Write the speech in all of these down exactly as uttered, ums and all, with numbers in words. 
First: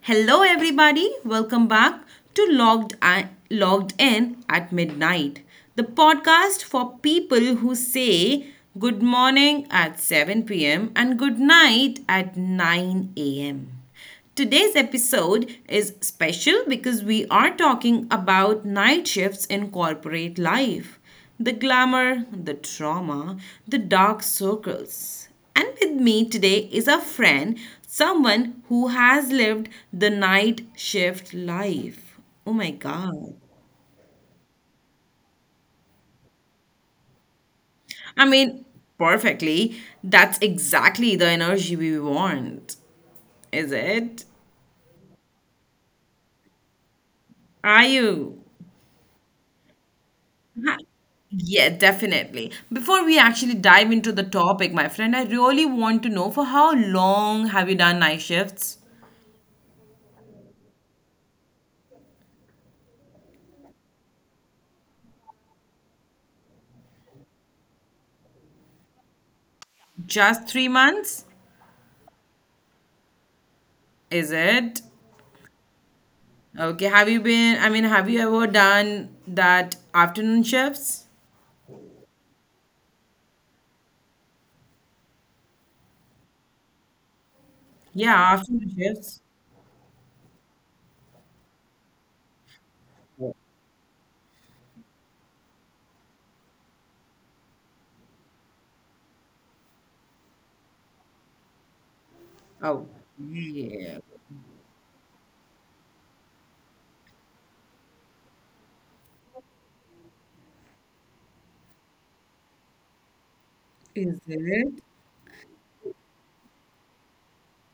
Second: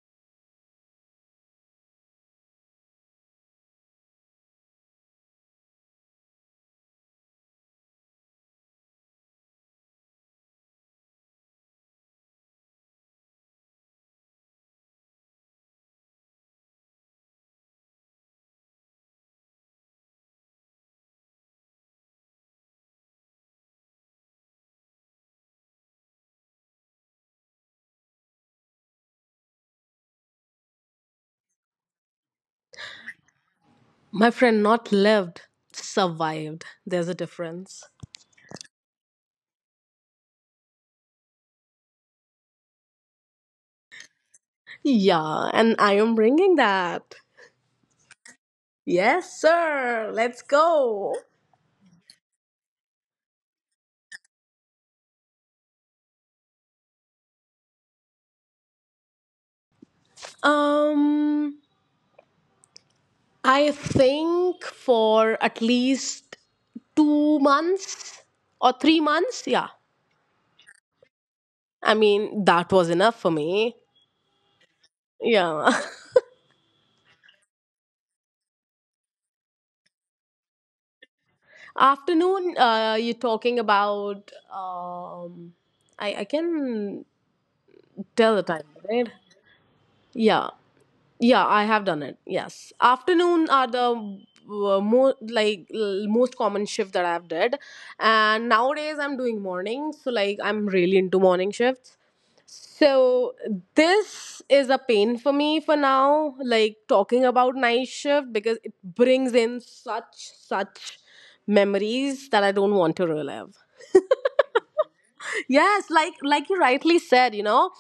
Hello, everybody. Welcome back to Logged, I- Logged In at Midnight, the podcast for people who say good morning at seven p m and good night at nine a m. Today's episode is special because we are talking about night shifts in corporate life, the glamour, the trauma, the dark circles. And with me today is a friend, someone who has lived the night shift life. Oh my God. My friend, not lived, survived. There's a difference. I mean, perfectly. That's exactly the energy we want, is it? Yeah, and I am bringing that. Are you? Yes, sir. Let's Ha- go. Yeah, definitely. Before we actually dive into the topic, my friend, I really want to know for how long have you done night shifts? Um, I think for at least two months or three months. Yeah. Just three months? I mean, that was enough for me. Is it? Yeah. Okay, have you been, I mean, have you ever done that afternoon shifts? Afternoon, uh, you're talking about, um, I, I can Yeah, tell the time, afternoon right? shifts. Yeah. Yeah, I have done it. Yes, afternoon are the uh, more like l- most common shift that I've did, and nowadays I'm doing morning. So like I'm really into morning shifts. Oh, So yeah. this is a pain for me for now. Like talking about night shift because it brings in such such memories that I don't want to relive. Is it? Yes, like like you rightly said, you know,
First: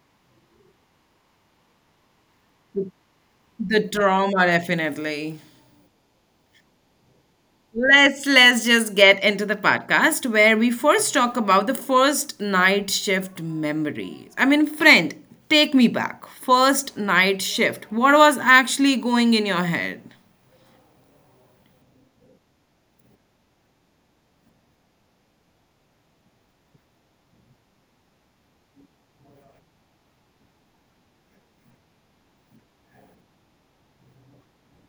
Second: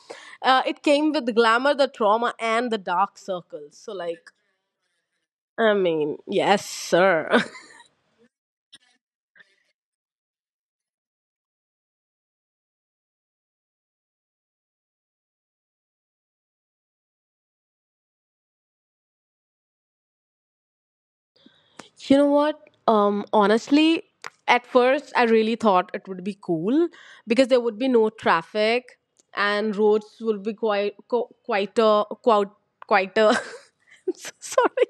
uh, it came with glamour, the trauma, and the dark circles. The So like trauma, definitely. I mean, yes, sir. Let's let's just get into the podcast where we first talk about the first night shift memories. I mean, friend, take me back. First night shift. What was actually going in your head? You know what? Um, honestly, at first I really thought it would be cool because there would be no traffic and roads would be quite co- quieter, quite quieter. I'm so sorry.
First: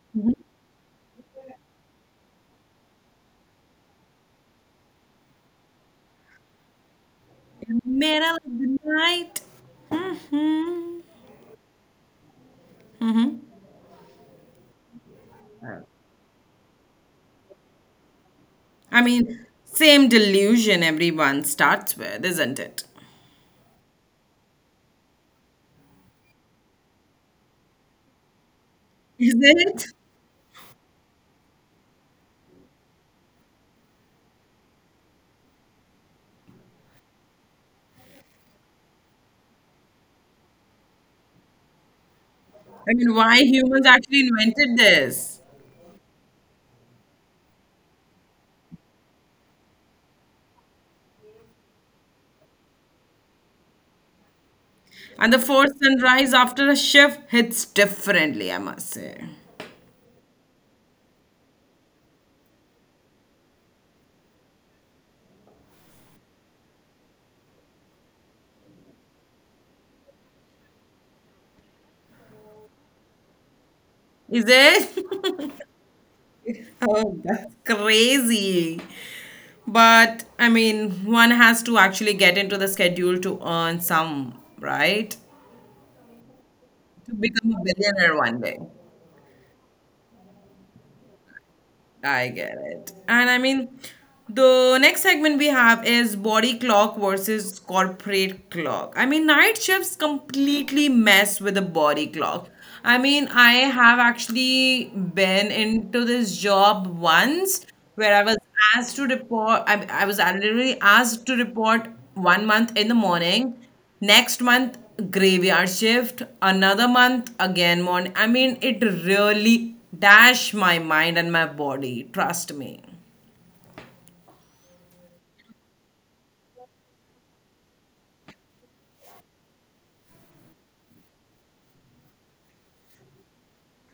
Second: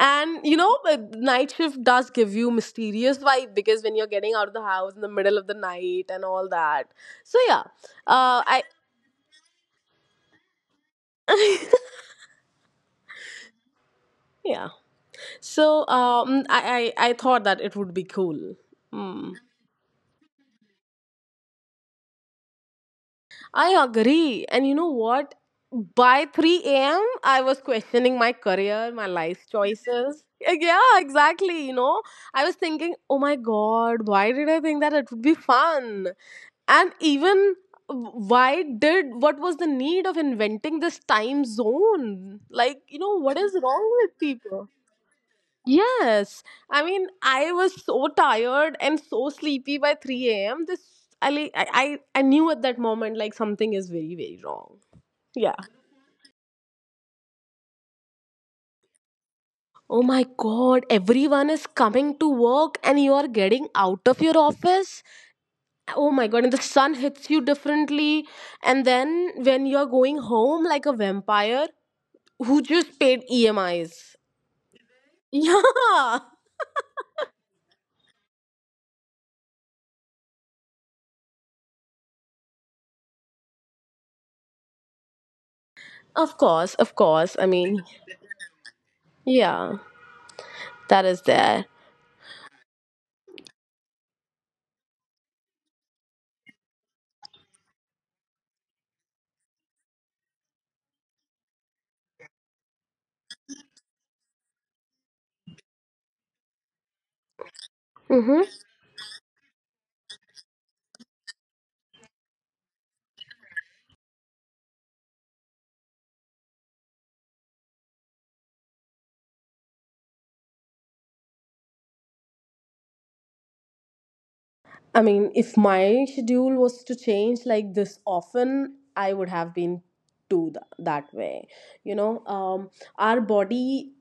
And you know, uh, night shift does give you mysterious vibe because when you're getting out of the house in the middle of the night and all that. So yeah, Middle uh, of I the night. Hmm. yeah. So um, I, I I thought that it would be cool. I Mm. mean, same delusion everyone starts with, isn't it? I agree. And you know what? By three a m, I was questioning my career, my Is life it? choices. Like, yeah, exactly. You know, I was thinking, oh my God, why did I think that it would be fun? And even why did what was the need of inventing this time zone? Like, I you mean, know, what why is humans wrong with actually people? invented this? Yes. I mean, I was so tired and so sleepy by three a m. This I, like, I I I knew at that moment like something is very very wrong. And the Yeah. fourth sunrise after a shift hits differently, I must say. Oh my God, everyone is coming to work and you are getting out of your office. Oh my God, and the sun hits you differently, and then when you are going home like a vampire who just paid E M Is. Is it? Yeah. Oh, that's crazy. But I mean, one has to actually get into the schedule to earn some, right? Of course, of To course. I become a mean, billionaire one day. yeah. That is there. I get it. And I mean, the next segment we have is body clock versus corporate clock. I mean, night shifts completely mess with the body clock. I mean, I have actually been into this job once where I Mm-hmm. was asked to report, I, I was literally asked to report one month in the morning, next month graveyard shift, another month again morning. I mean, it really dash my mind and my body, trust me. I mean, if my schedule was to change like this often, I would have been too th- that way. You know, um, our body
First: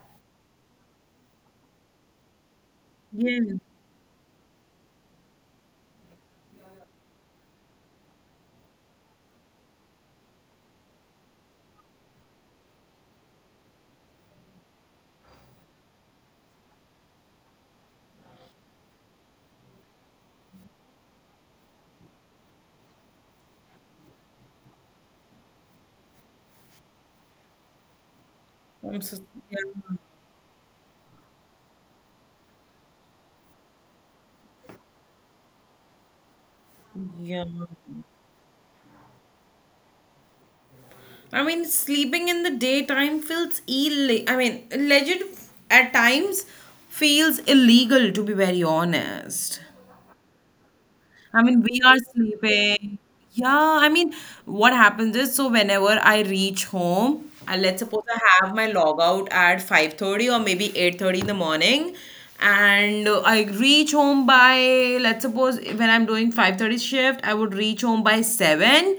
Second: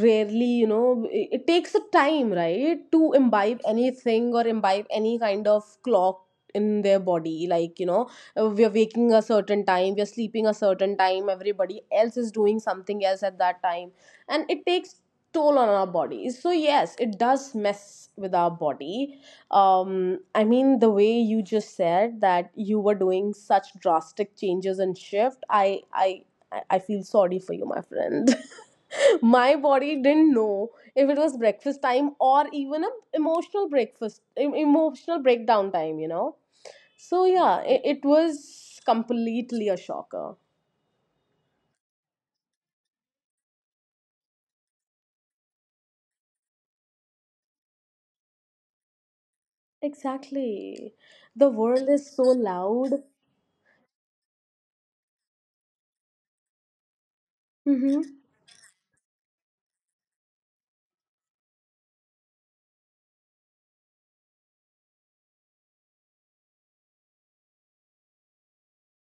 rarely, you know, it it takes a time, right, to imbibe anything or imbibe any kind of clock in their body, like, you know, uh, we are waking a certain time, we are sleeping a certain time, everybody else is doing something else at that time, and it takes toll on our bodies. So yes, it does mess with our body. Um i mean the way you just said that you were doing such drastic changes and shift i i I, I feel sorry for you, my friend. I'm so, My body didn't know if it was breakfast time or even a emotional breakfast em- emotional breakdown time, you know. So yeah. yeah, it, it was completely a shocker. I mean, sleeping in the daytime feels ill. I mean, legit at times feels illegal to be very honest. Exactly. I The mean, we world are is so sleeping. loud. Yeah, I mean, what happens is, so whenever I reach home, and let's Mm-hmm. suppose I have my log out at five thirty or maybe eight thirty in the morning, and uh, I reach home by, let's suppose when I'm doing five thirty shift, I would reach home by seven.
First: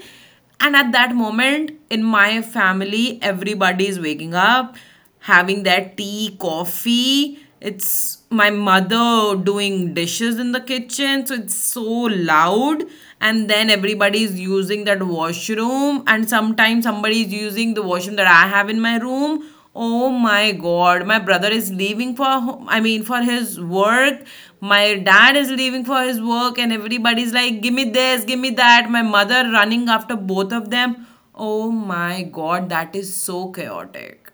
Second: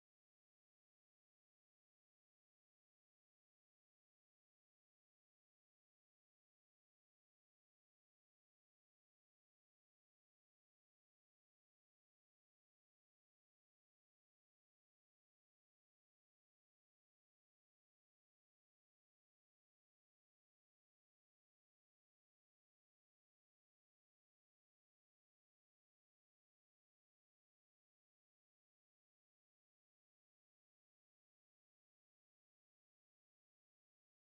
And at that moment, in my family, everybody is waking up, having that tea, coffee. It's my mother doing dishes in the kitchen, so it's so loud. And then everybody's using that washroom, and sometimes somebody is using the washroom that I have in my room. Oh my god, my brother is leaving for ho- I mean for his work. My dad is leaving for his work, and everybody's like give me this, give me that. My mother running after both of them. Oh my god, that is so chaotic.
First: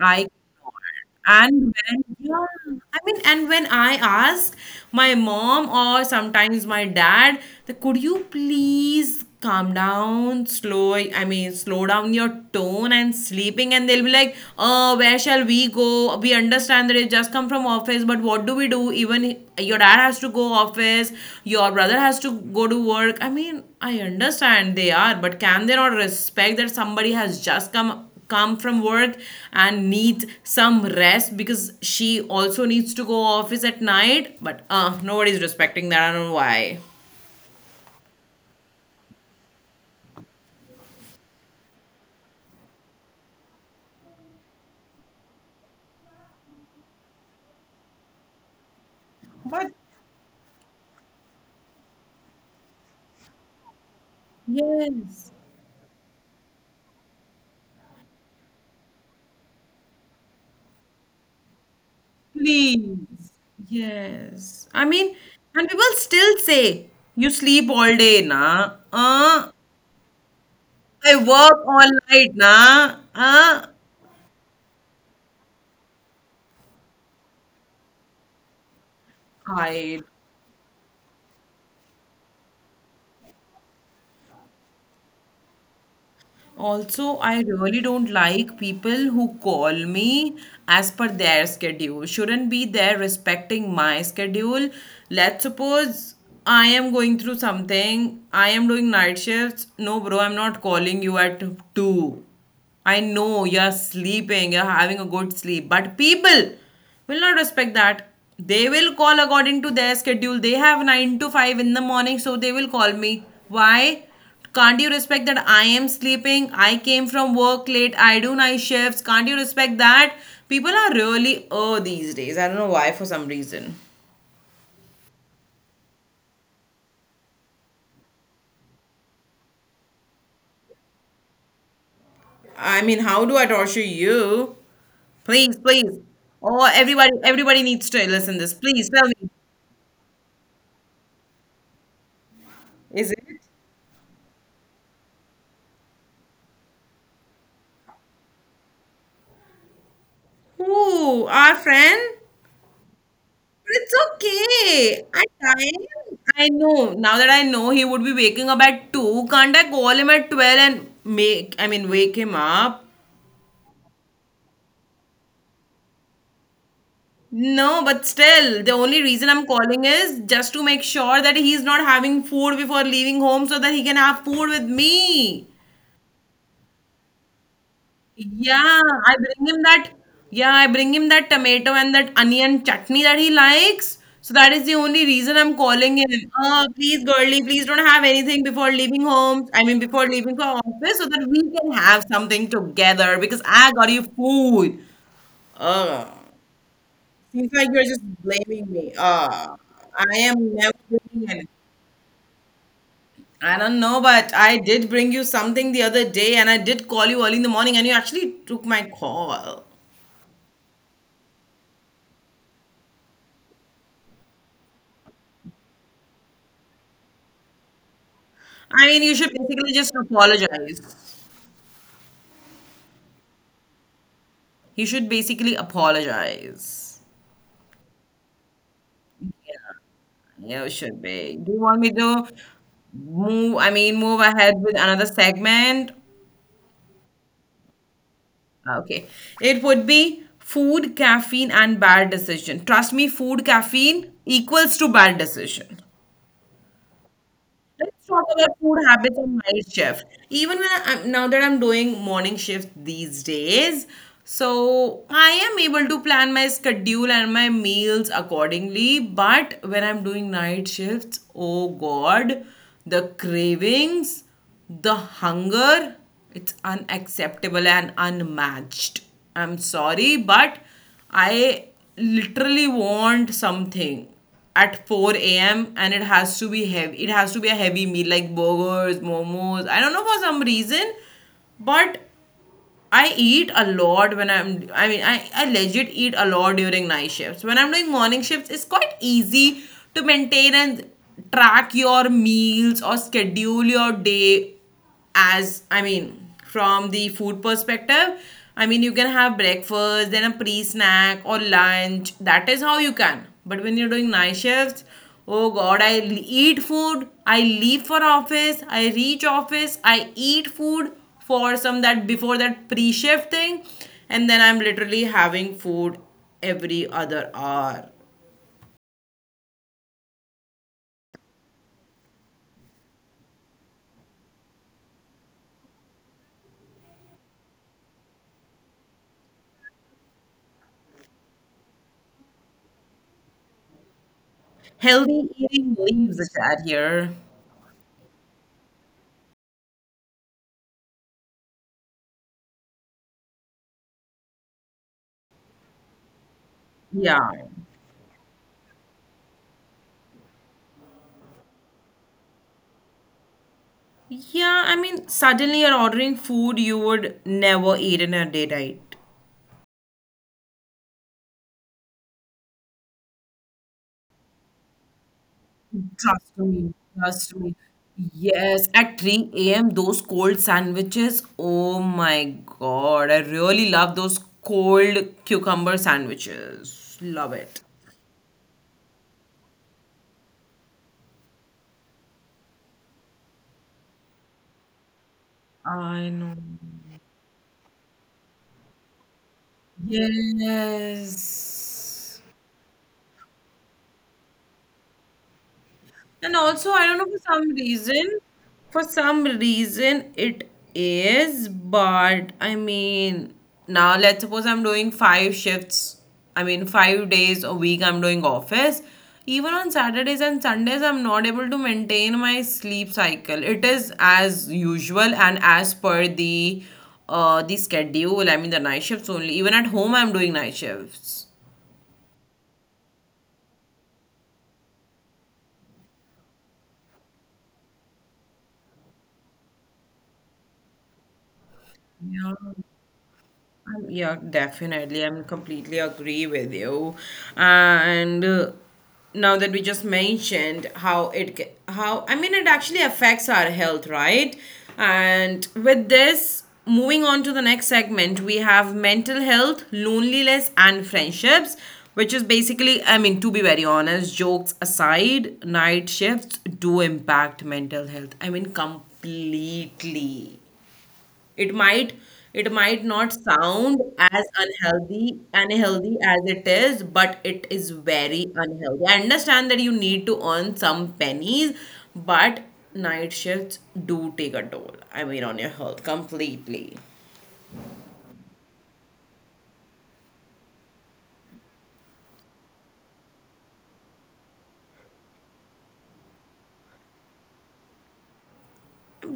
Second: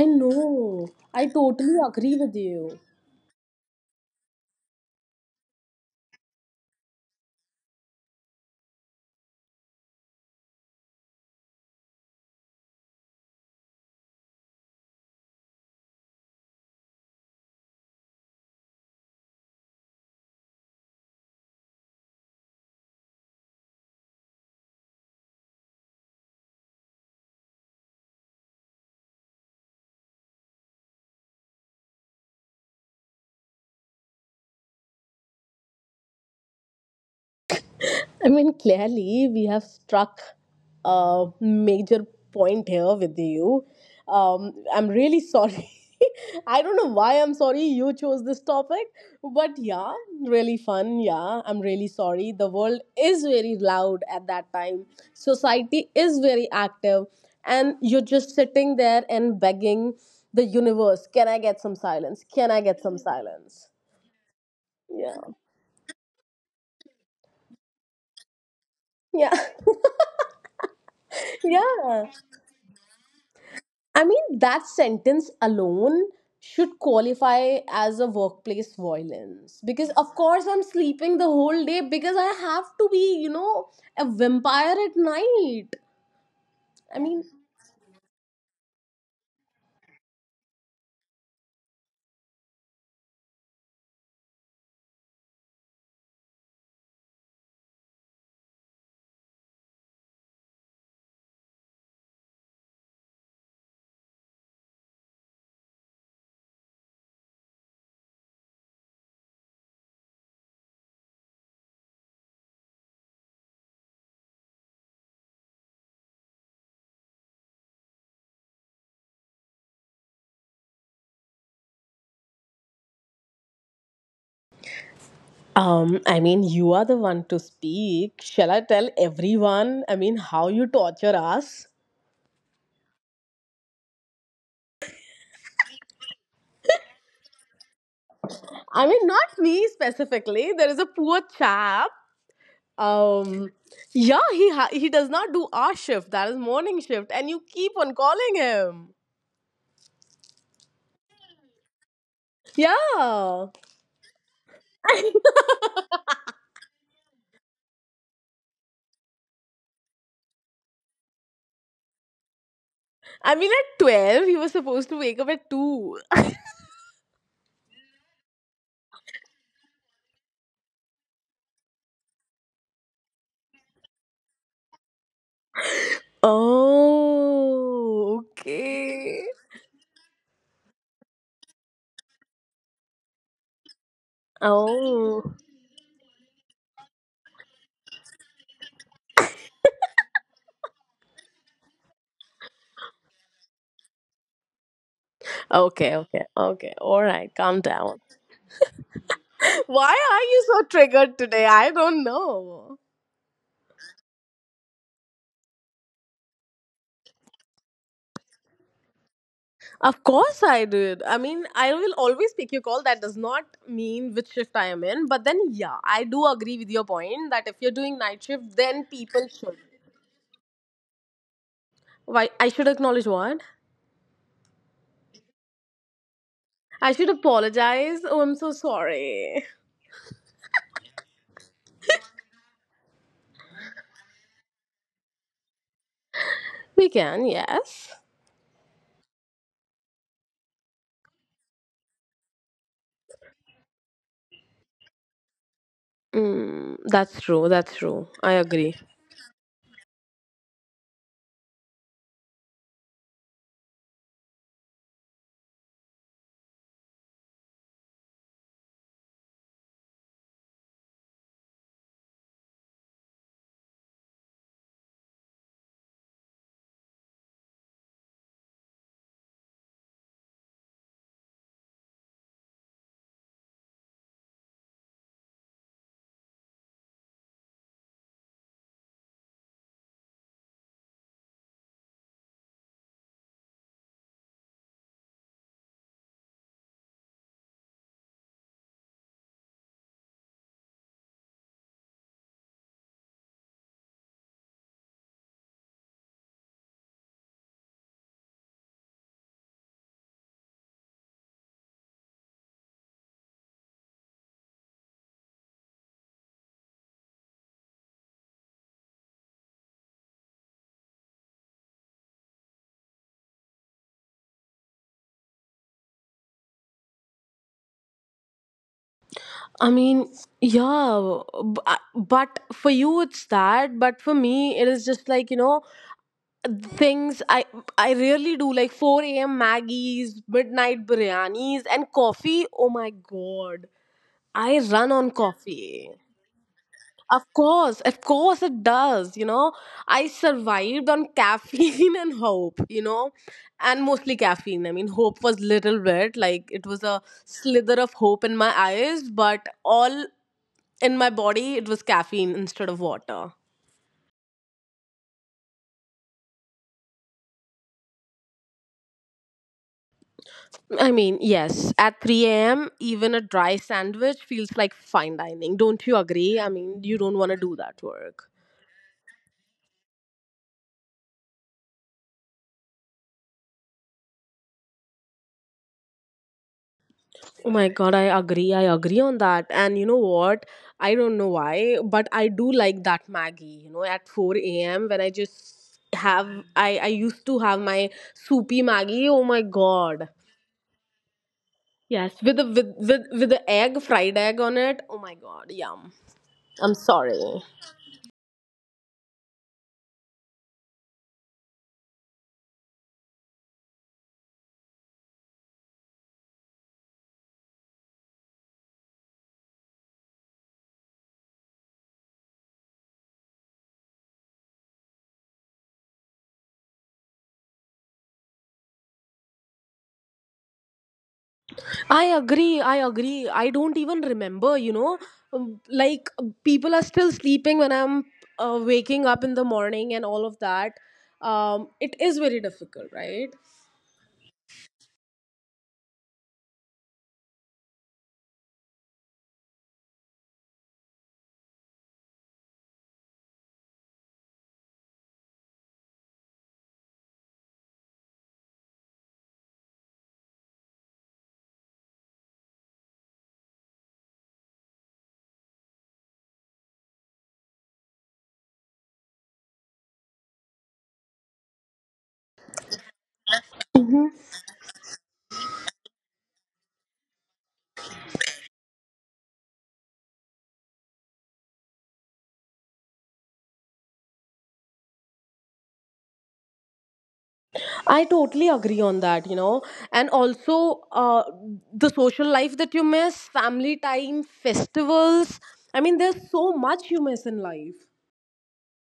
I know, I totally and when agree with you. Yeah, I mean, and when I ask my mom or sometimes my dad, that could you please calm down, slow, I mean, slow down your tone and sleeping, and they'll be like, "Oh, where shall we go? We understand that you just come from office, but what do we do? Even i- your dad has to go office, your brother has to go to work. I mean, I understand they are, but can they not respect that somebody has just come?" Come from work and needs some rest because she also needs to go office at night, but uh nobody's respecting that. I don't know why. I mean, clearly, we have struck a major point here with you. Um, I'm really sorry. I don't know why I'm sorry you chose this topic, but But yeah, really fun. Yeah, I'm really sorry. The world is very loud at that time, yes, society is very active, and you're just sitting there and begging the universe, can I get some silence? Can I get some please. silence? Yes, I mean, Yeah. and people still say you sleep all day, na, Yeah. uh I work all Yeah. night, na. Uh I mean, that sentence alone should qualify as a workplace violence because, I of course, I'm sleeping the whole day because I have to be, you know, a vampire at night. Also, I I mean, really don't like people who call me as per their schedule. Shouldn't be there respecting my schedule. Let's suppose I am going through something, I am doing night shifts. No, bro, I'm not calling you at two. I know you're sleeping, you're having a good sleep, but people will not respect that. They will call according to their schedule. They have nine to five in the morning, so they will call me. Why? Can't you respect that I am sleeping? I came from work late. I do night shifts. Can't you respect that? People are really oh these days. I don't know why for some reason. um, I mean, you are the one to speak. Shall I tell everyone? I mean, how you torture us? I mean, how do I torture you? Please, please. Oh, everybody, everybody needs to listen this. Please I tell mean, me. not me specifically. There is a poor chap. Is it? Um, yeah, he ha- he does not do our shift. That is morning shift, and you keep on calling him. Who? Our friend? But Yeah. it's okay. At time, I know. Now that I know he would be waking up at two, can't I call him at twelve and make, I mean, wake him up? I mean, at twelve, he was supposed to wake up at two. No, but still, the only reason I'm calling is just to make sure that he's not having food before leaving home so that he can have food with me. Oh, Yeah, I okay. bring him that. Yeah, I bring him that tomato and that onion chutney that he likes. So that is the only reason I'm Oh, calling him. Oh, please, girly, please don't have anything before leaving home. I mean, before leaving for office, so that we can have something together because I got you food. Uh, okay, okay, okay. All Seems like right, you're just calm down. blaming me. Uh, I Why am are never you so bringing anything. triggered today? I don't know. I don't know, but I did bring you something the other day, and I did call you early in the morning, and you actually took my call. Of course, I did. I mean, I will always pick your call. That does not mean which shift I am in. But then, yeah, I do agree with your point that if you're doing I night mean, you shift, should then basically just people should. apologize. Why? I should acknowledge what? You should basically apologize. I should apologize. Oh, I'm so sorry. You should be. Do you want me to move? I mean, move ahead with another segment. We can, yes. Okay. It would be food, caffeine, and bad decision. Trust me, food, caffeine equals to bad decision. Mm, that's Let's talk true, about that's food true. I habits and agree. night shift. Even when I'm, now that I'm doing morning shift these days, so I am able to plan my schedule and my meals accordingly. But when I'm doing night shifts, oh God, the cravings, the hunger, it's unacceptable and unmatched. I'm sorry, but I literally want something at four a m and it has to be heavy. It has to be a heavy meal like burgers, momos. I don't know for some reason, but I eat a lot when I'm I mean I, I legit eat a lot during night shifts. When I'm doing morning shifts, it's quite easy to maintain and track your meals or schedule your day as, I mean, from the food perspective. I mean, you can have breakfast, then a pre-snack or lunch. That is how you can. But when you're doing night shifts, oh god, I l- eat food, I leave for office, I reach office, I eat food for some that before that pre-shift thing, and then I'm literally having food every other hour. I mean, yeah, b- I- but for you it's that, but for me it is just like, you know, things I I really do like four a m. Maggie's, midnight biryanis and coffee. Oh my God. I Healthy run on eating leaves the coffee. chat here. Of course, of course it does. You know, I survived on caffeine and hope, you know, and mostly caffeine. I mean, hope was little bit like it was Yeah, a slither of hope in my eyes, but all in my body it was caffeine instead of water. yeah, I mean, suddenly you're ordering food you would never eat in a day diet. I mean, yes, at three a m, even a dry sandwich feels like fine dining. Don't you Trust agree? I me, mean, you trust don't want me. to do that work. Yes, at three a m, those cold sandwiches. Oh my God, I really love those cold cucumber sandwiches. Love it. Oh my God, I agree. I agree on that. And you know what? I don't know why, but I do like that Maggie. You know, at four a m when I just I know. have I I used to have my soupy Maggie. Oh my God. Yes. Yes, with the with with with the egg, fried egg on it. Oh my God, yum. And also, I I'm don't know for sorry. some reason, for some reason it is, but I mean, now let's suppose I'm doing five shifts. I mean, five days a week I'm doing office. Even on Saturdays and Sundays, I'm not able to maintain my sleep cycle. It is as usual and as per the uh the schedule. I mean, the night shifts only. Even at home, I'm doing night shifts. I agree. I agree. I don't even remember, you know, Um, like people are still sleeping when I'm uh, waking up in the morning and all of that. Um, it Yeah. is very difficult, right? Um, Yeah, definitely. I'm completely agree with you. And uh, now that we just mentioned how it ca- how, I mean, it actually affects our health, right? And with this, moving on to the next segment, we have mental health, loneliness, and friendships, which is basically, I mean, to be very honest, jokes aside, night shifts do impact mental health. I mean, completely. It might it might not sound as Mhm. unhealthy unhealthy as it is, but it is very unhealthy. I understand that you need to earn some pennies, but night shifts do take a toll. I mean, on your health completely. I totally agree on that, you know. And also, uh, the social life that you miss, family time, festivals. I mean, there's so much you miss in life.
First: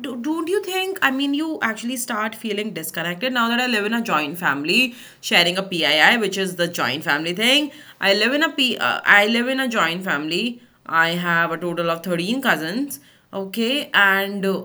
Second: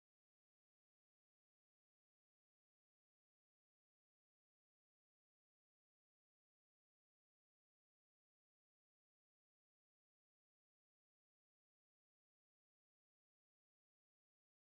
do, Don't you think, I mean, you actually start feeling disconnected? Now that I live in a joint family, sharing a P I I, which is the joint family thing. i live in a p uh, I live in a joint family. I have a total of thirteen cousins. Okay, and uh,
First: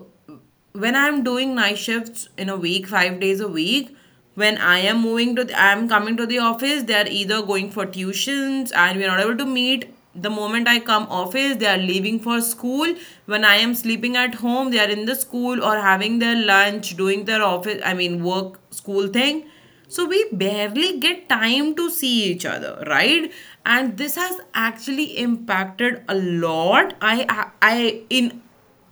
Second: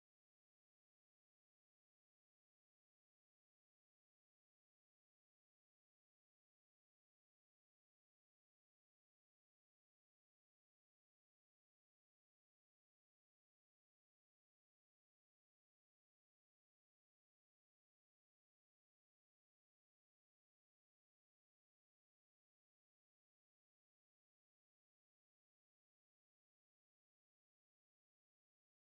when I'm doing night shifts in a week, five days a week, when I am moving to, the, I'm coming to the office, they are either going for tuitions and we're not able to meet. The moment I come office, they are leaving for school. When I am sleeping at home, they are in the school or having their lunch, doing their office, I mean, work, school thing. So we barely get time to see each other, right? And this has actually impacted a lot. I, I, I in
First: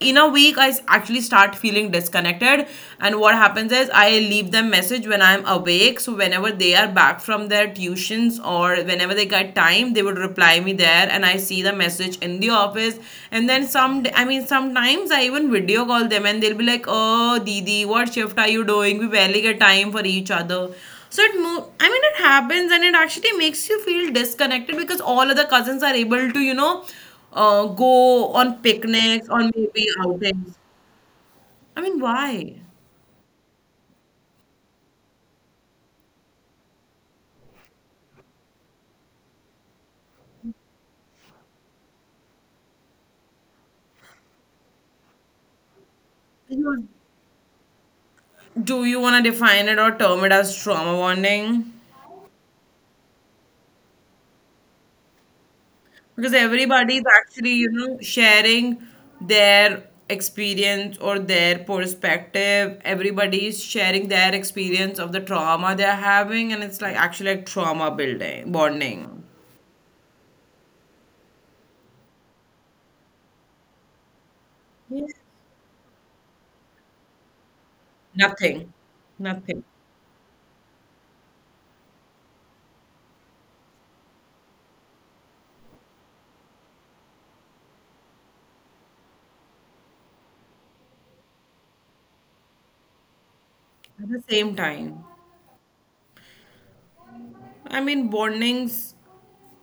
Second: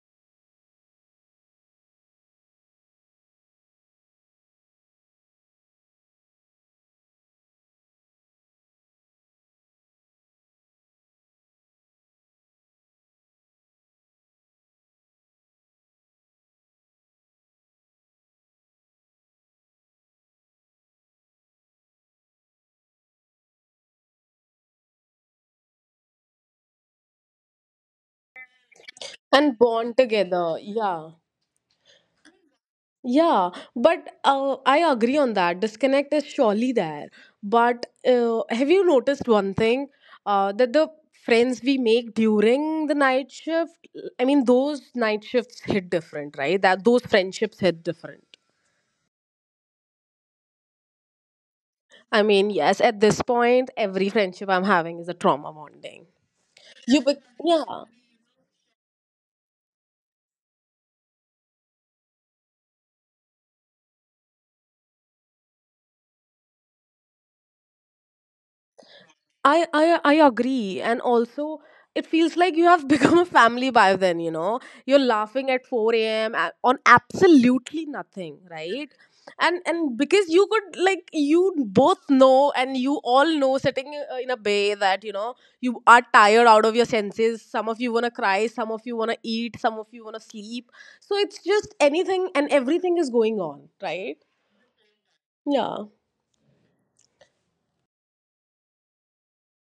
in a week I actually start feeling disconnected. And what happens is I leave them message when I'm awake, so whenever they are back from their tuitions or whenever they got time, they would reply me there and I see the message in the office. And then some I mean sometimes I even video call them and they'll be like, oh didi, what shift are you doing? We barely get time for each other. So it mo- I mean it happens, and it actually makes you feel disconnected because all other cousins are able to, you know, uh, go on picnics or And maybe bond together. outings. Yeah. I mean, why? Yeah. But uh, I agree on that. Disconnect is surely there. But uh, have you noticed one thing? Uh, that the friends we make during the night shift, I mean, those night shifts hit different, right? That those friendships hit different. Do you want to define it or term it as trauma bonding? I mean, yes, at this point, every friendship I'm having is a trauma bonding. Because everybody You, is be- actually, yeah, you know, sharing their experience or their perspective. Everybody is sharing their experience of the trauma they're having, and it's like actually like trauma building, bonding. I, I I agree, and also it feels like you have become a family by then. You know, you're Yeah. laughing at four a m on absolutely nothing, Nothing. right? And Nothing. and because you could like you both know and you all know sitting uh, in a bay that, you know, you are tired out of your senses. Some of you wanna cry, some of you wanna eat, some of you wanna sleep. So it's just anything and everything is going on, At right? the same time. Yeah, I mean, bondings,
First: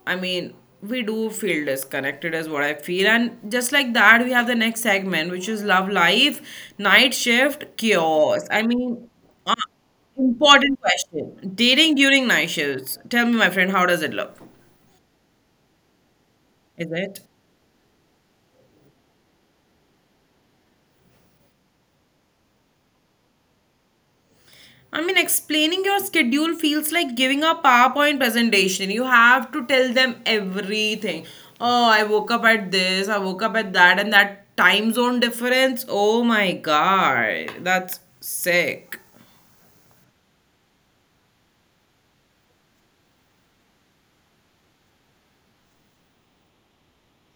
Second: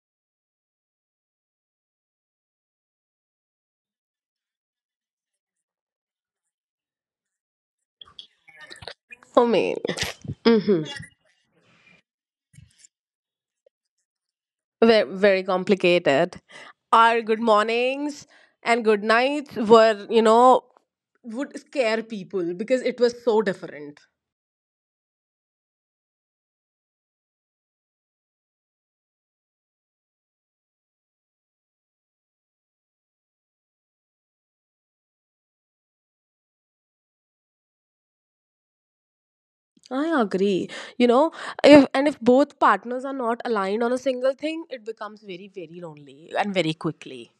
I mean, we do feel disconnected, is what I feel. And just like that, we have the next segment, which is Love Life, Night Shift, Chaos. I mean, for uh, me. Important Hmm. question. Dating during night shifts. Tell me, my friend, how does it look? Ve- very complicated. Is it? Our good mornings and good nights were, you know, would scare people because it was so different. I mean, explaining your schedule feels like giving a PowerPoint presentation. You have to tell them everything. Oh, I woke up at this, I woke up at that, and that time zone difference. Oh my god, that's sick. I agree. You know, if and if both partners are not aligned on a single thing, it becomes very, very lonely and very quickly.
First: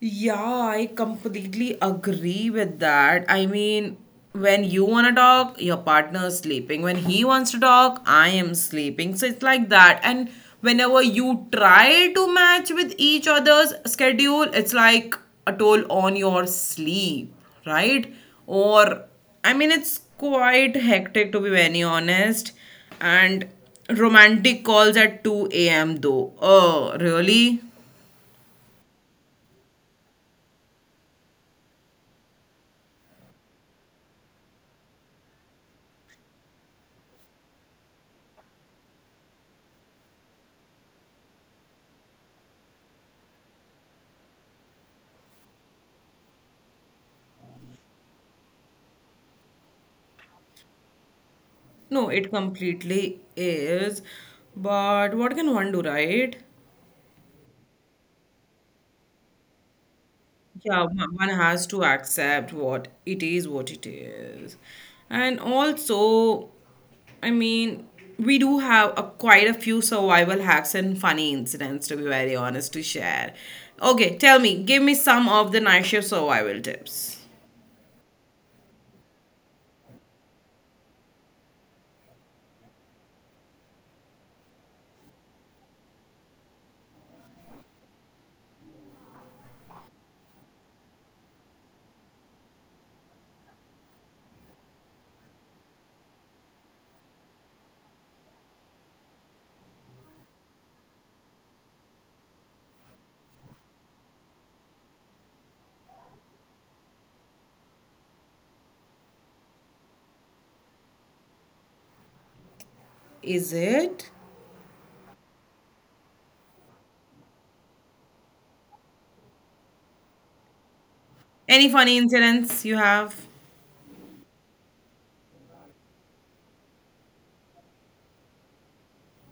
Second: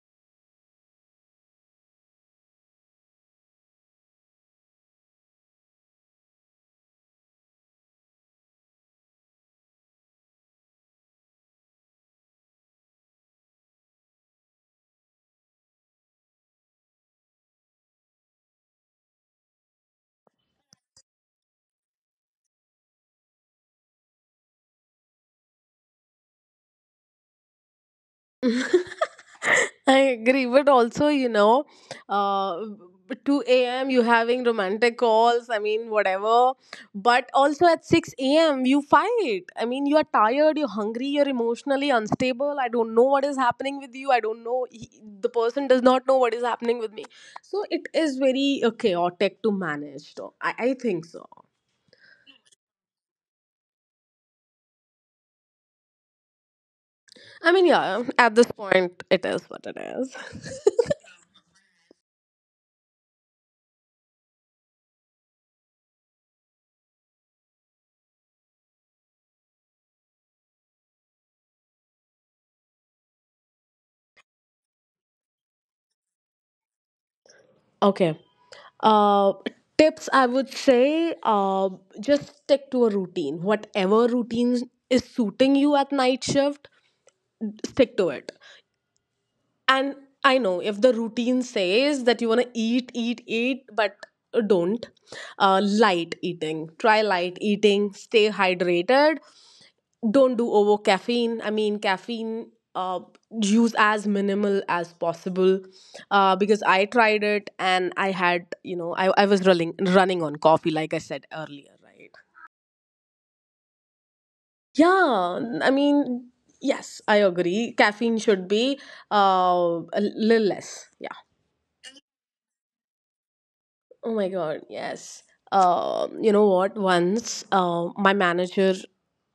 Yeah, I completely agree with that. I mean, when you want to talk, your partner is sleeping. When he wants to talk, I am sleeping. So it's like that. And whenever you try to match with each other's schedule, it's like a toll on your sleep, right? Or, I mean, it's quite hectic to be very honest. And romantic calls at two a m though. Oh, really? I agree, but also you know, uh, two a m you having romantic calls. I mean, whatever. But also at six a m you fight. I mean, you are tired, you're hungry, you're emotionally unstable. I don't know what is happening with you. I don't know. He, the person does not know what is happening with me. So it is very uh, chaotic to manage. Though I, I think so. No, it completely is. But what can one do, right? I mean, yeah. At this point, it is what it is. Yeah, one one has to accept what it is, what it is. And also, I mean, we do have a, quite a few survival hacks and funny incidents, to be very honest, to share. Okay, tell me, give me some of the night shift survival tips. Okay. Uh, Tips I would say, um, just stick to a routine. Whatever routine is suiting you at night shift, stick to it. And I know if the routine says that you want to eat, eat, eat, but don't. Uh, light eating. Try light eating. Stay hydrated, don't do over caffeine. I mean caffeine, uh, use as minimal as possible, uh, because I tried it and I had, you know, I, I was running running on coffee, like I said earlier, right? Is it? Yeah. I mean, yes, I agree caffeine should be uh, a little less. Yeah. Any funny incidents you have? Oh my God, yes. Um, you know what? Once uh, my manager,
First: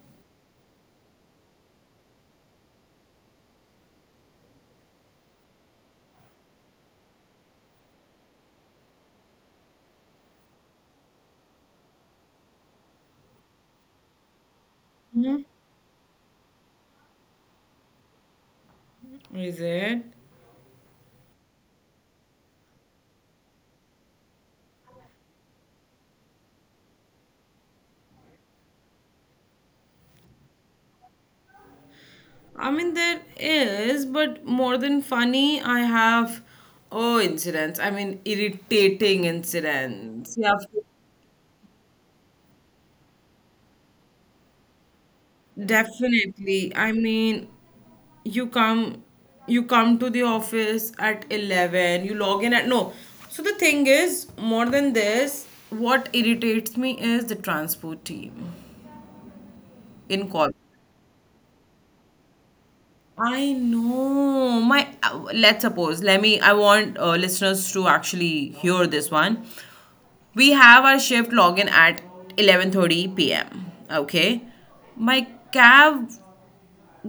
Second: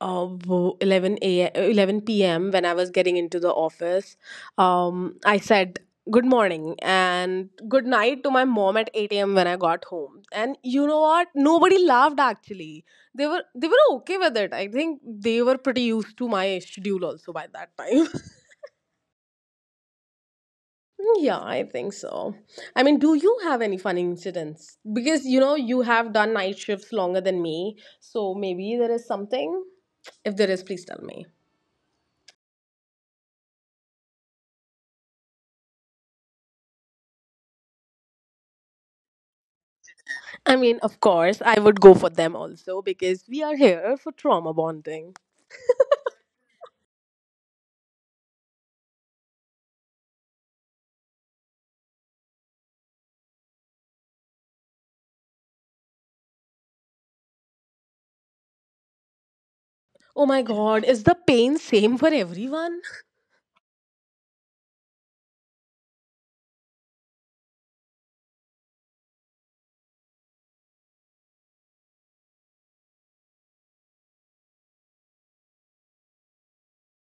uh, wo- 11 a eleven p m when I was getting into the office, um, I said good morning and good night to my mom at eight a m when I got home. And you know what? Nobody laughed actually. They were they were okay with it. I think they were pretty used to my schedule also by that time. Is it? Yeah, I think so. I mean, do you have any funny incidents? Because you know, you have done night shifts longer than me, so maybe there is something. If there is, please tell me. I mean, there is, but more than funny, I have, oh, incidents. I mean, irritating incidents. I Yeah, mean, of course, I would go for them also because we are here for trauma bonding. definitely. I mean, you come, you come to the office at eleven, you log in at, no. So the thing is, more than this, what irritates me is the transport team in Oh my college. God, is the pain same for everyone? I know. My uh, let's suppose. Let me. I want uh, listeners to actually hear this one. We have our shift login at eleven thirty p m. Okay, my cab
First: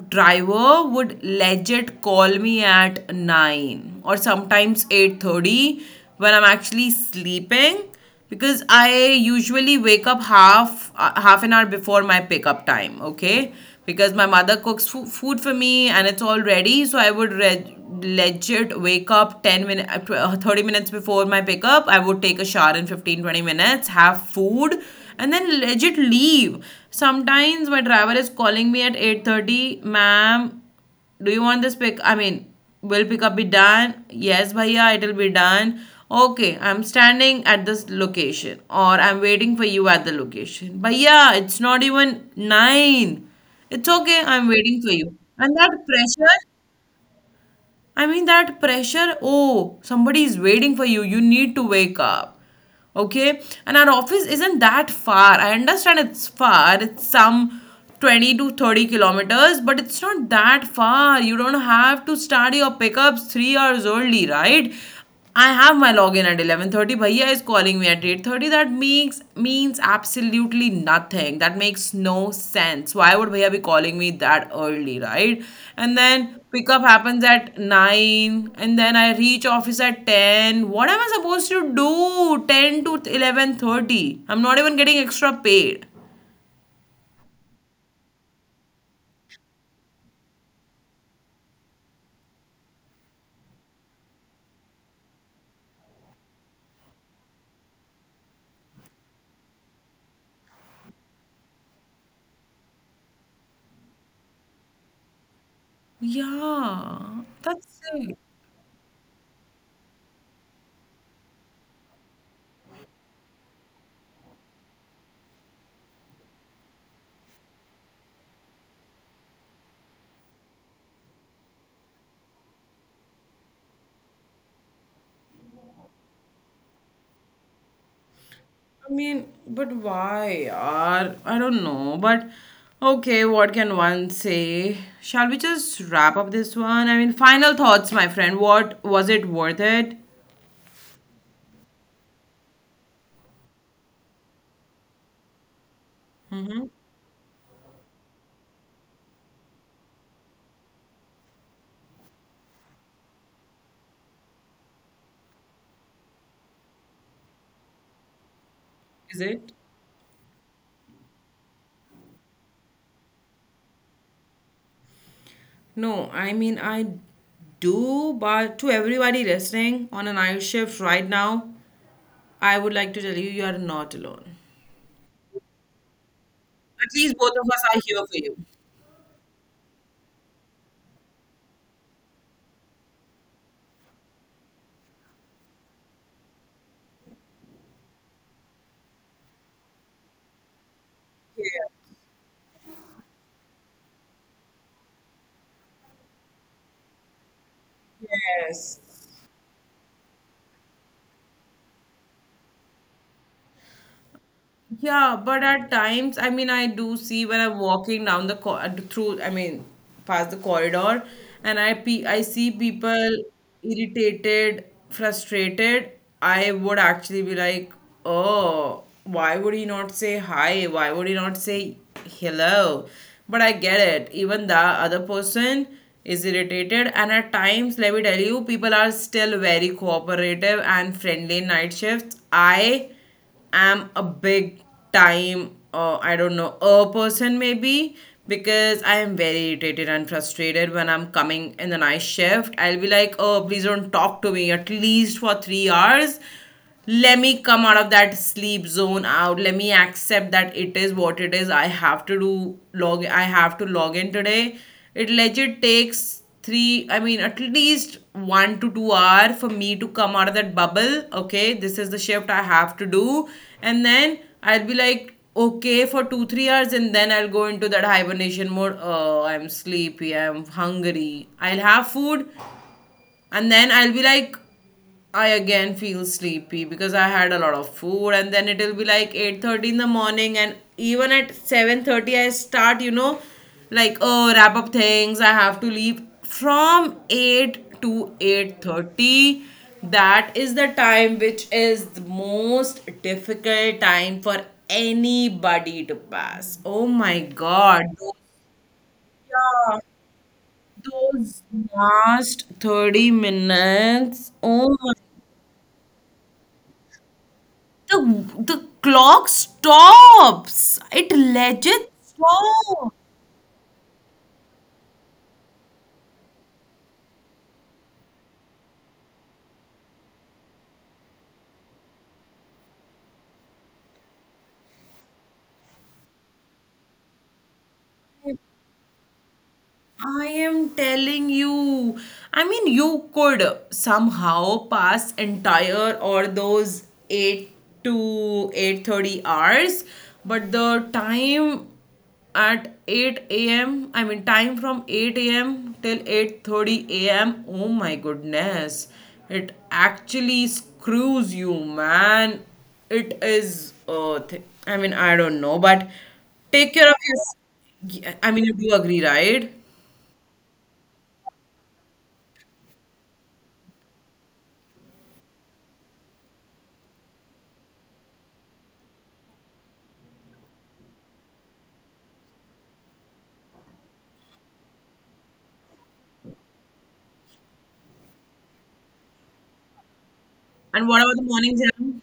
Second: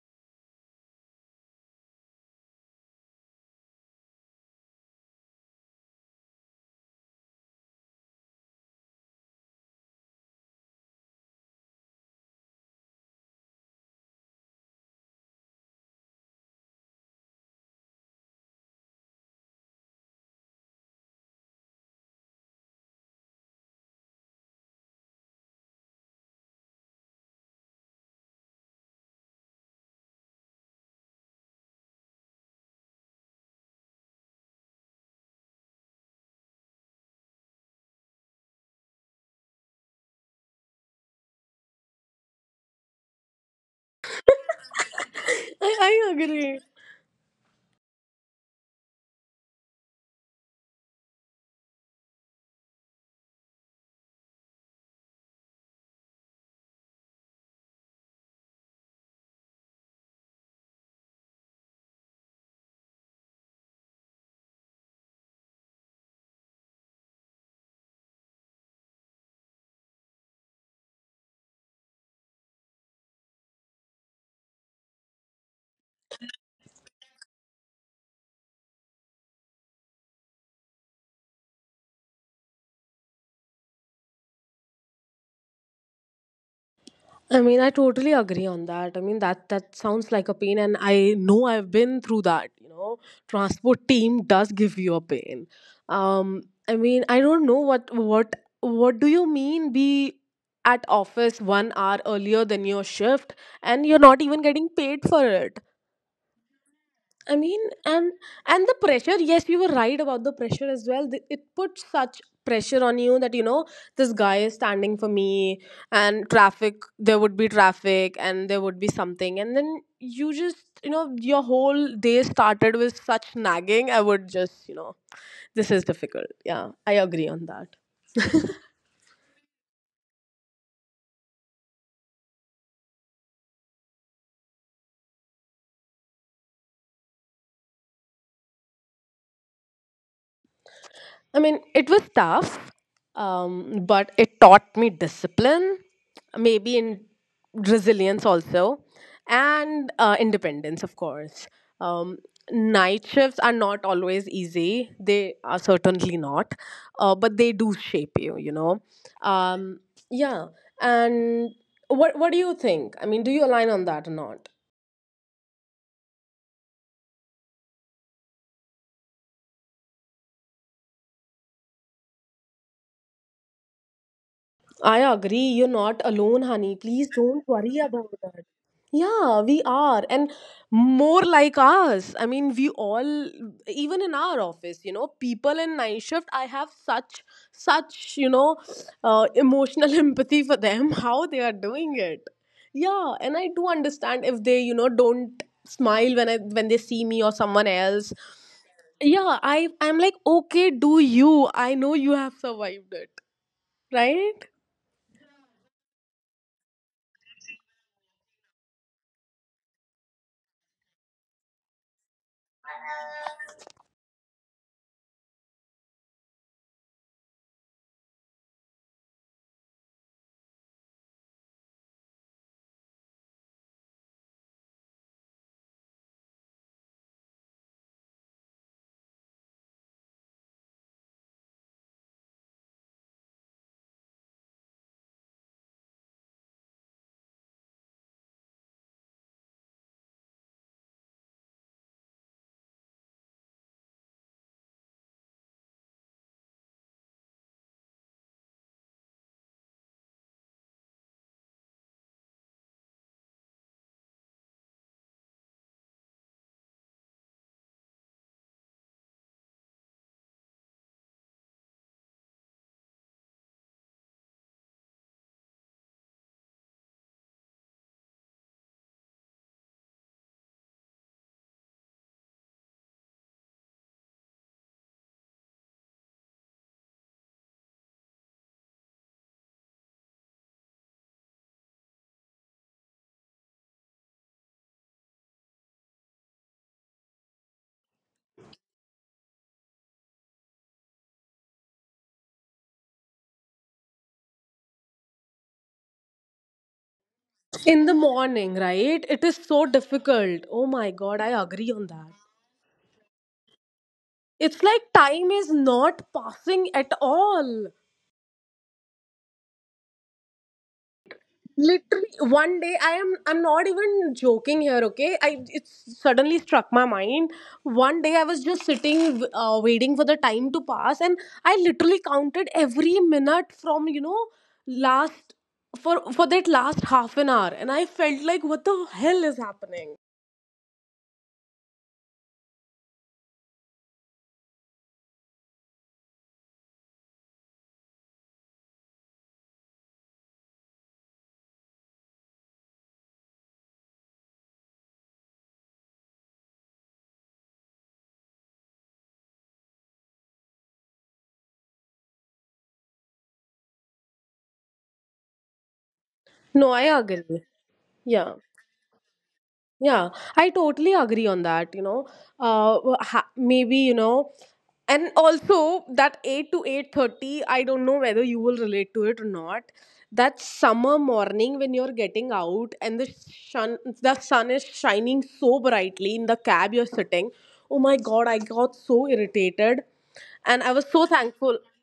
driver would legit call me at nine or sometimes eight thirty when I'm actually sleeping, because I usually wake up half uh, half an hour before my pickup time, okay? Because my mother cooks fo- food for me and it's all ready, so I would re- legit wake up ten minutes thirty minutes before my pickup. I would take a shower in fifteen twenty minutes, have food and then legit leave. Sometimes my driver is calling me at eight thirty. Ma'am, do you want this pick? I mean, will pickup be done? Yes, bhaiya, it'll be done. Okay, I'm standing at this location or I'm waiting for you at the location. But yeah, it's not even nine. It's okay, I'm waiting for you. And that I, I pressure. agree. I mean, that pressure, oh, somebody is waiting for you. You need to wake up. Okay? And our office isn't that far. I understand it's far. It's some twenty to thirty kilometers, but it's not that far. You don't have to start your pickups three hours early, right? I have my login at eleven thirty. Bhaiya is calling me at eight thirty. That makes means absolutely nothing. That makes no sense. Why would Bhaiya be calling me that early, right? And then pickup happens at nine and then I reach office at ten. What am I supposed to do ten to eleven thirty? I'm not even getting extra paid. I mean, I totally agree on that. I mean, that that sounds like a pain, and I know I've been through that. You know, transport team does give you a pain. Um, I mean, I don't know what what what do you mean be at office one hour earlier than your shift, and you're not even getting paid for it. Yeah. I mean, That's and it. and the pressure. Yes, you were right about the pressure as well. Th- It puts such pressure on you that you know this guy is standing for me, and traffic. There would be traffic, and there would be something, and then you just you know your whole day started with such nagging. I would just you know this is difficult. Yeah, I agree on that. I mean, but why are I don't know, but okay, what can one say? Shall we just wrap up this one? I mean, final thoughts, my friend. What was it worth it? I mean, it was tough, um, but it taught me discipline, maybe in resilience also, and uh, independence, of course. Um, Night shifts are not always easy. They are certainly not, uh, but they do shape you. You know, Is it? um, yeah. And what what do you think? I mean, do you align on that or not? No, I mean I do, but to everybody listening on a night shift right now, I would like to tell you, you are not alone. I agree. You're not alone, honey. At Please least both don't of us worry are here about for you. that. Yeah, we are. And more like us. I mean, we all, even in our office, you know, people in night shift, I have such, such, you know, uh, emotional empathy for them, how they are doing it. Yeah, and I do understand if they, you know, don't smile when I when they see me or someone else. Yes. Yeah, I I'm like, okay, do you? I know you have survived it, right? Yeah, but at times, I mean, I do see when I'm walking down the co uh, through, I mean, past the corridor, and I pe I see people irritated, frustrated. I would actually be like, oh, why would he not say hi? Why would he not say hello? But I get it. Even the other person is irritated. And at times, let me tell you, people are still very cooperative and friendly in night shifts. I am a big time, uh, I don't know, a person maybe because I am very irritated and frustrated when I'm coming in the night shift. I'll be like, oh, please don't talk to me at least for three hours. Let me come out of that sleep zone out. Let me accept that it is what it is. I have to do log. I have to log in today. It legit takes three, I mean at least one to two hour for me to come out of that bubble. Okay, this is the shift I have to do. And then I'll be like, okay, for two three hours, and then I'll go into that hibernation mode. Oh, I'm sleepy, I'm hungry, I'll have food. And then I'll be like, I again feel sleepy because I had a lot of food, and then it'll be like eight thirty in the morning, and even at seven thirty I start, you know, like oh wrap up things. I have to leave from eight to eight thirty. That is the time which is the most difficult time for anybody to pass. Oh my God. In the morning, right? It is so Yeah. difficult. Oh my God, I Those agree on that. last thirty minutes, It's oh like my, time is not passing at all. the, the clock stops. It legit Literally, one day I stops. am I'm not even joking here. Okay, I it suddenly struck my mind. One day I was just sitting, uh, waiting for the time to pass, and I literally counted every minute from you know last for for that last half an hour, and I felt like what the hell is happening. I am telling you. I mean, you could somehow pass entire or those eight to eight thirty hours, but the time at eight a m. I mean, time from eight a m till eight thirty a m. Oh my goodness. It actually screws you, man. It is uh th- I mean, I don't know, but take No, I care of agree. your I Yeah. mean, you do agree, right? Yeah, I totally agree on that, you know. Uh, ha- Maybe, you know, and also that eight to eight thirty, I don't know whether you will relate to it or not. That summer morning when you're getting out and the sun the sun is shining so brightly in the cab you're sitting. Oh my God, I got so irritated and And I what was about the so morning thankful. jam?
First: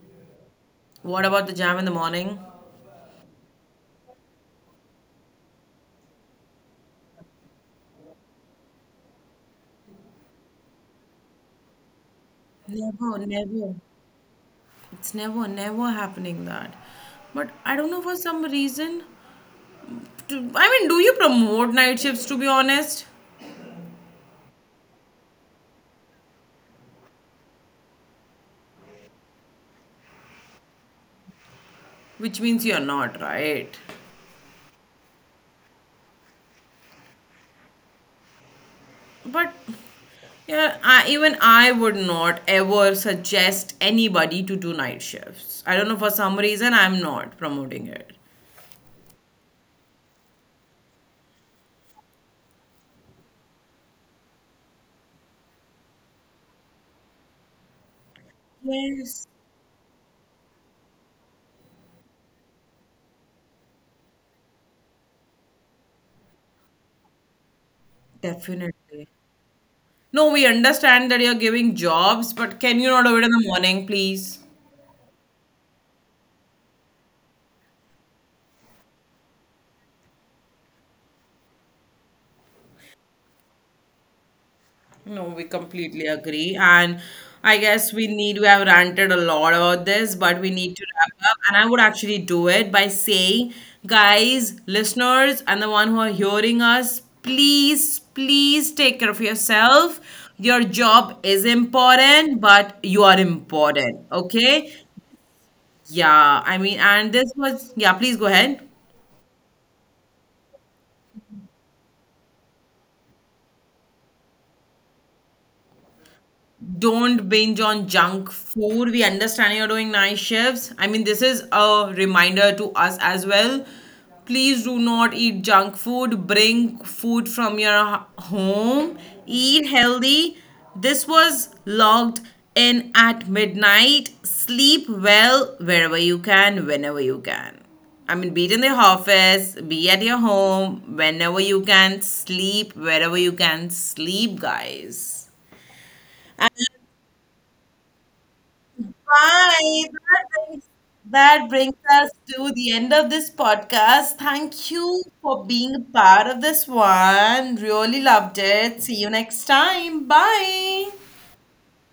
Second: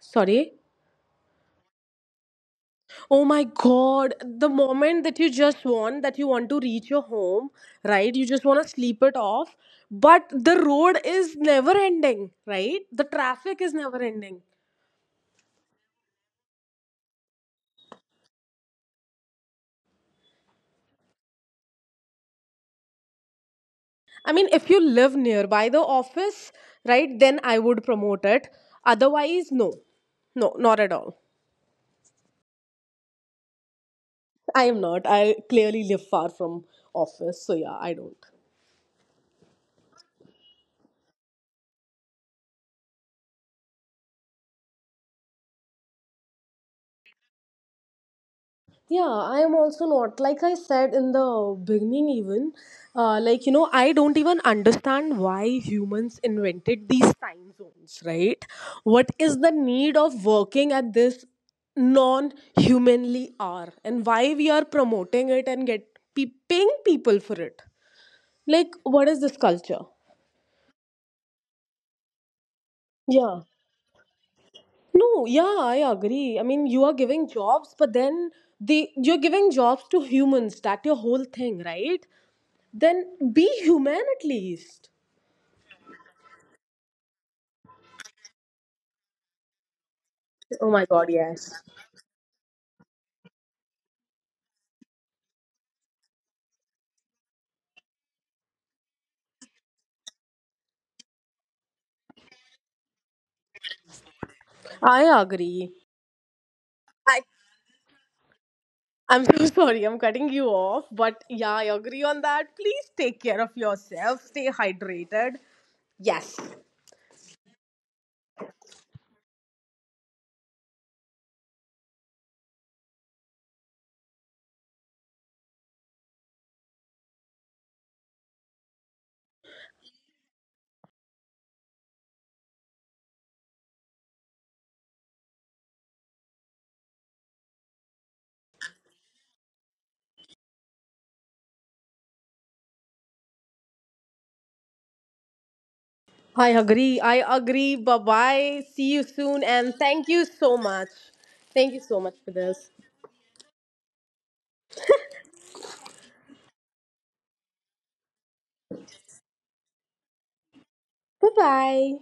Sorry. What about the jam in the morning? Oh my God. The moment that you just want, that you want to reach your home, right? You just want to sleep it off. But the road is never ending, right? The Never, traffic is never. never ending. It's never, never happening that. But I don't know for some reason. To, I mean, do you promote night shifts to be honest? I mean, if you live nearby the office, right, then I would promote it. Otherwise, no. No, not at all. Which means you're not, right? I am not. I clearly live far from office. So yeah, I don't. But yeah, I, even I would not ever suggest anybody to do night shifts. I don't know for some reason I'm not promoting it. Yeah, I am also not. Like I said in the beginning, even, uh, like, you know, I don't even understand why humans invented these time zones, right? What Yes, is the need of working at this non humanly hour and why we are promoting it and get pe- paying people for it? Like, what definitely. is this culture? No, we understand that you're giving jobs, but can you not do it Yeah. in the morning, please? No, yeah, I agree. I mean, you are giving jobs, but then they you're giving jobs to humans. That your whole thing, right? Then be human at least. No, we completely agree. And I guess we need, we have ranted a lot about this, but we Oh my need to God, wrap up. yes. And I would actually do it by saying, guys, listeners, and the one who are hearing us, please, please take care of yourself. Your job is important, but you are important. Okay. I agree. Yeah. I mean, I and this was, yeah, please go ahead. I'm so sorry, I'm cutting you off, but yeah, I agree on that. Please take care of yourself, stay hydrated. Yes. Don't binge on junk food. We understand you're doing night shifts. I mean, this is a reminder to us as well. Please do not eat junk food. Bring food from your h- home. Eat healthy. This was logged in at midnight. Sleep well wherever you can, whenever you can. I mean, be it in the office, be at your home, whenever you can, sleep wherever you can, sleep, guys. I agree. I agree. Bye bye. See you soon and Bye. thank you That so brings, much. that Thank you brings so much us for to this. the end of this podcast. Thank you for being a part of this one. Really loved it. See you next time. Bye. Bye bye.